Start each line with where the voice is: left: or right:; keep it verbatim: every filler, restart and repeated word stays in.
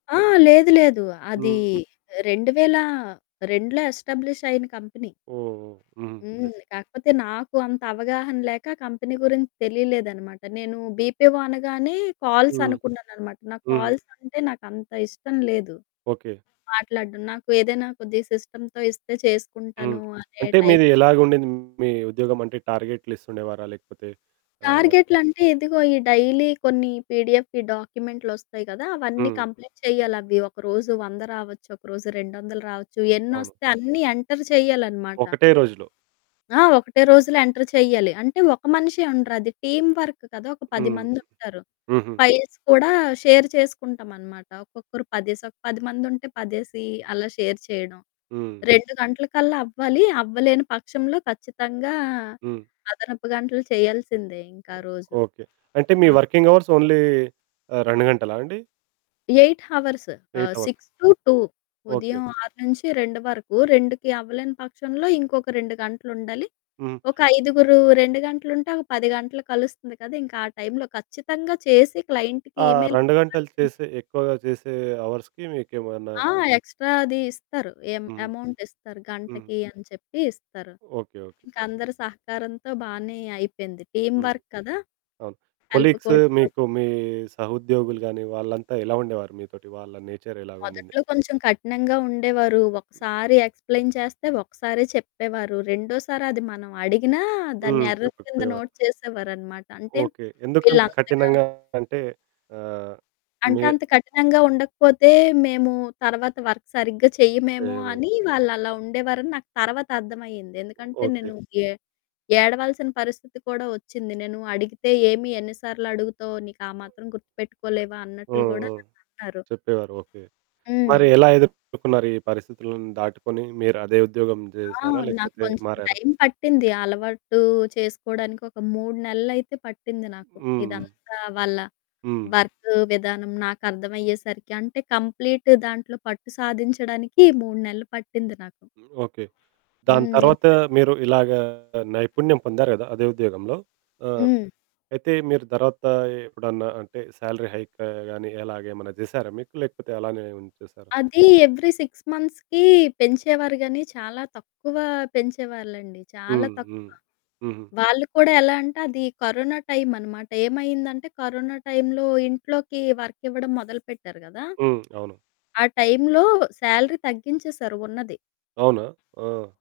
left: ఆ! లేదు, లేదు, అది
right: హ్మ్.
left: రెండువేల రెండులో ఎస్టాబ్లిష్ అయిన కంపెనీ.
right: ఓహ్! హ్మ్.
left: హ్మ్,
right: గ్రేట్.
left: కాకపోతే నాకు అంత అవగాహన లేక కంపెనీ గురించి తెలియలేదనమాట, నేను బీపీఓ అనగానే కాల్స్
right: హ్మ్.
left: అనుకున్నాననమాట. నాకు
right: హ్మ్.
left: కాల్స్ అంటే నాకు అంత ఇష్టం లేదు.
right: ఓకె.
left: మాట్లాడడం నాకు ఏదైనా కొద్దిగా సిస్టమ్‌తో ఇస్తే చేసుకుంటాను
right: హ్మ్.
left: అనే
right: అంటే
left: టైప్.
right: మీది ఎలాగా ఉండింది మీ ఉద్యోగం అంటే, టార్గెట్లిస్తుండేవారా? లేకపోతే ఆహ్
left: టార్గెట్లంటే ఇదిగో ఈ డైలీ కొన్ని పిడిఎఫ్ డాక్యుమెంట్లు వొస్తాయి కదా! అవన్నీ
right: హ్మ్.
left: కంప్లీట్ చేయాలవి. ఒకరోజు వంద రావచ్చు, ఒకరోజు రెండు వందలు రావచ్చు.
right: అవును.
left: ఎన్నొస్తే అన్ని ఎంటర్ చేయాలనమాట.
right: ఒకటే రోజులో.
left: ఆ! ఒకటే రోజులో ఎంటర్ చేయాలి. అంటే ఒక మనిషే ఉండరు అది టీమ్ వర్క్ కదా! ఒక పది
right: హ్మ్.
left: మందుంటారు.
right: హుహు.
left: ఫైల్స్ కూడా షేర్ చేసుకుంటామనమాట. ఒక్కొక్కరు పదేసి, ఒక పది మంది ఉంటే, పదేసి అలా షేర్ చేయడం.
right: హ్మ్. హ్మ్.
left: రెండు గంటలకల్లా అవ్వాలి, అవ్వలేని పక్షంలో, ఖచ్చితంగా
right: హ్మ్.
left: అదనపు గంటలు చేయాల్సిందే ఇంకా ఆ రోజు.
right: ఓకె. అంటే మీ
left: ఆ!
right: వర్కింగ్ అవర్స్ ఓన్లీ ఆహ్, రెండు గంటలా అండి?
left: ఎయిట్ హవర్స్, ఆహ్,
right: eight hours
left: six to two
right: okay. Okay.
left: ఉదయం ఆరు నుంచి రెండు వరకు. రెండు అవ్వలేని పక్షంలో ఇంకొక రెండు గంటలు ఉండాలి.
right: హ్మ్.
left: ఒక ఐదుగురు, రెండు గంటలు ఉంటే, ఒక పది గంటలు కలుస్తుంది కదా! ఇంకా ఆ టైంలో ఖచ్చితంగా చేసి క్లయింట్‌కి
right: ఆ
left: ఈమెయిల్
right: రెండు గంటలు
left: పంపాల్సిందె.
right: చేసే, ఎక్కువగా చేసే అవర్స్‌కి మీకేమన్నా
left: ఆ! ఎక్స్ట్రా అది ఇస్తారు ఎ
right: హ్మ్.
left: అమౌంట్ ఇస్తారు,
right: హ్మ్.
left: గంటకి అని చెప్పి ఇస్తారు.
right: ఓకె. ఓకె.
left: ఇంకా అందరి సహకారంతో బానే అయిపోయింది టీమ్
right: హ్మ్.
left: వర్క్ కదా!
right: అవును
left: హెల్ప్
right: కొలీగ్స్
left: కూడ అవుతుంది.
right: మీకు, మీ సహోద్యోగులు గాని, వాళ్ళంతా ఎలా ఉండేవారు మీతోటి వాళ్ళ నేచర్ ఎలా ఉండింది?
left: మొదట్లో కొంచెం కఠినంగా ఉండేవారు. ఒకసారి ఎక్స్‌ప్లెయిన్ చేస్తే, ఒకసారే చెప్పేవారు. రెండోసారి అది మనం అడిగినా దాన్ని
right: హ్మ్,
left: ఎర్రర్
right: చెప్పక
left: కింద
right: పోయేవారు.
left: నోట్ చేసేవారన్నమాట. అంటే
right: ఓకె. ఎందుకంత
left: ఈళ్ళంతగా
right: కఠినంగా అంటే ఆహ్,
left: అంటే
right: మే
left: అంత కఠినంగా ఉండకపోతే, మేము తర్వాత వర్క్ సరిగ్గా చెయ్యమేమో,
right: చేయమని.
left: అని వాళ్ళలా ఉండేవారని నాకు తర్వాత అర్థమయింది. ఎందుకంటే
right: ఓకె.
left: నేను ఏ ఏడవాల్సిన పరిస్థితి కూడా వొచ్చింది. నేను అడిగితే, "ఏమి ఎన్ని సార్లు అడుగుతావో నీకు ఆ మాత్రం గుర్తుపెట్టుకోలేవా"
right: ఆ!
left: అన్నట్లు కూడా
right: ఆ!
left: నన్నన్నారు.
right: చెప్పేవారు, ఓకె. మరి
left: హ్మ్.
right: ఎలా ఎదుర్కున్నారు ఈ పరిస్థితులను దాటుకొని మీరదే ఉద్యోగం
left: ఆ!
right: చేసారా
left: నాకు
right: లేకపోతే
left: కొంచెం
right: మారారా?
left: టైం పట్టింది అలవాటు చేసుకోవడానికి ఒక మూడు నెలలు అయితే పట్టింది నాకు.
right: హ్మ్. హ్మ్.
left: ఇదంతా వాళ్ళ
right: హ్మ్.
left: వర్క్ విధానం, నాకు అర్థమయ్యేసరికి అంటే కంప్లీట్ దాంట్లో పట్టు సాధించడానికి మూడు నెలలు పట్టింది నాకు.
right: ఓకె. దాని
left: హ్మ్. నే
right: తరువాత మీరు ఇలాగా నైపుణ్యం పొందారు గదా! అదే ఉద్యోగంలో. ఆహ్,
left: హ్మ్.
right: అయితే మీరు తర్వాత ఎప్పుడన్నా అంటే, సాలరీ హైక్ గాని ఇలాగ ఏమైనా చేసారా మీకు లేకపోతే అలానే ఉంచేసారా?
left: అది ఎవ్రీ సిక్స్ మంత్స్‌కి పెంచేవారు గానీ, చాలా తక్కువ పెంచేవాళ్ళండి చాలా
right: హ్మ్.
left: తక్కువ.
right: హ్మ్. హుహు.
left: వాళ్ళు కూడా ఎలా అంటే అది కరోనా టైమన్నమాట. ఏమైందంటే కరోనా టైంలో ఇంట్లోకి వర్క్ ఇవ్వడం మొదలుపెట్టారు కదా!
right: హ్మ్. అవును.
left: ఆ టైంలో సాలరీ తగ్గించేశారు ఉన్నది.
right: అవునా! ఆ!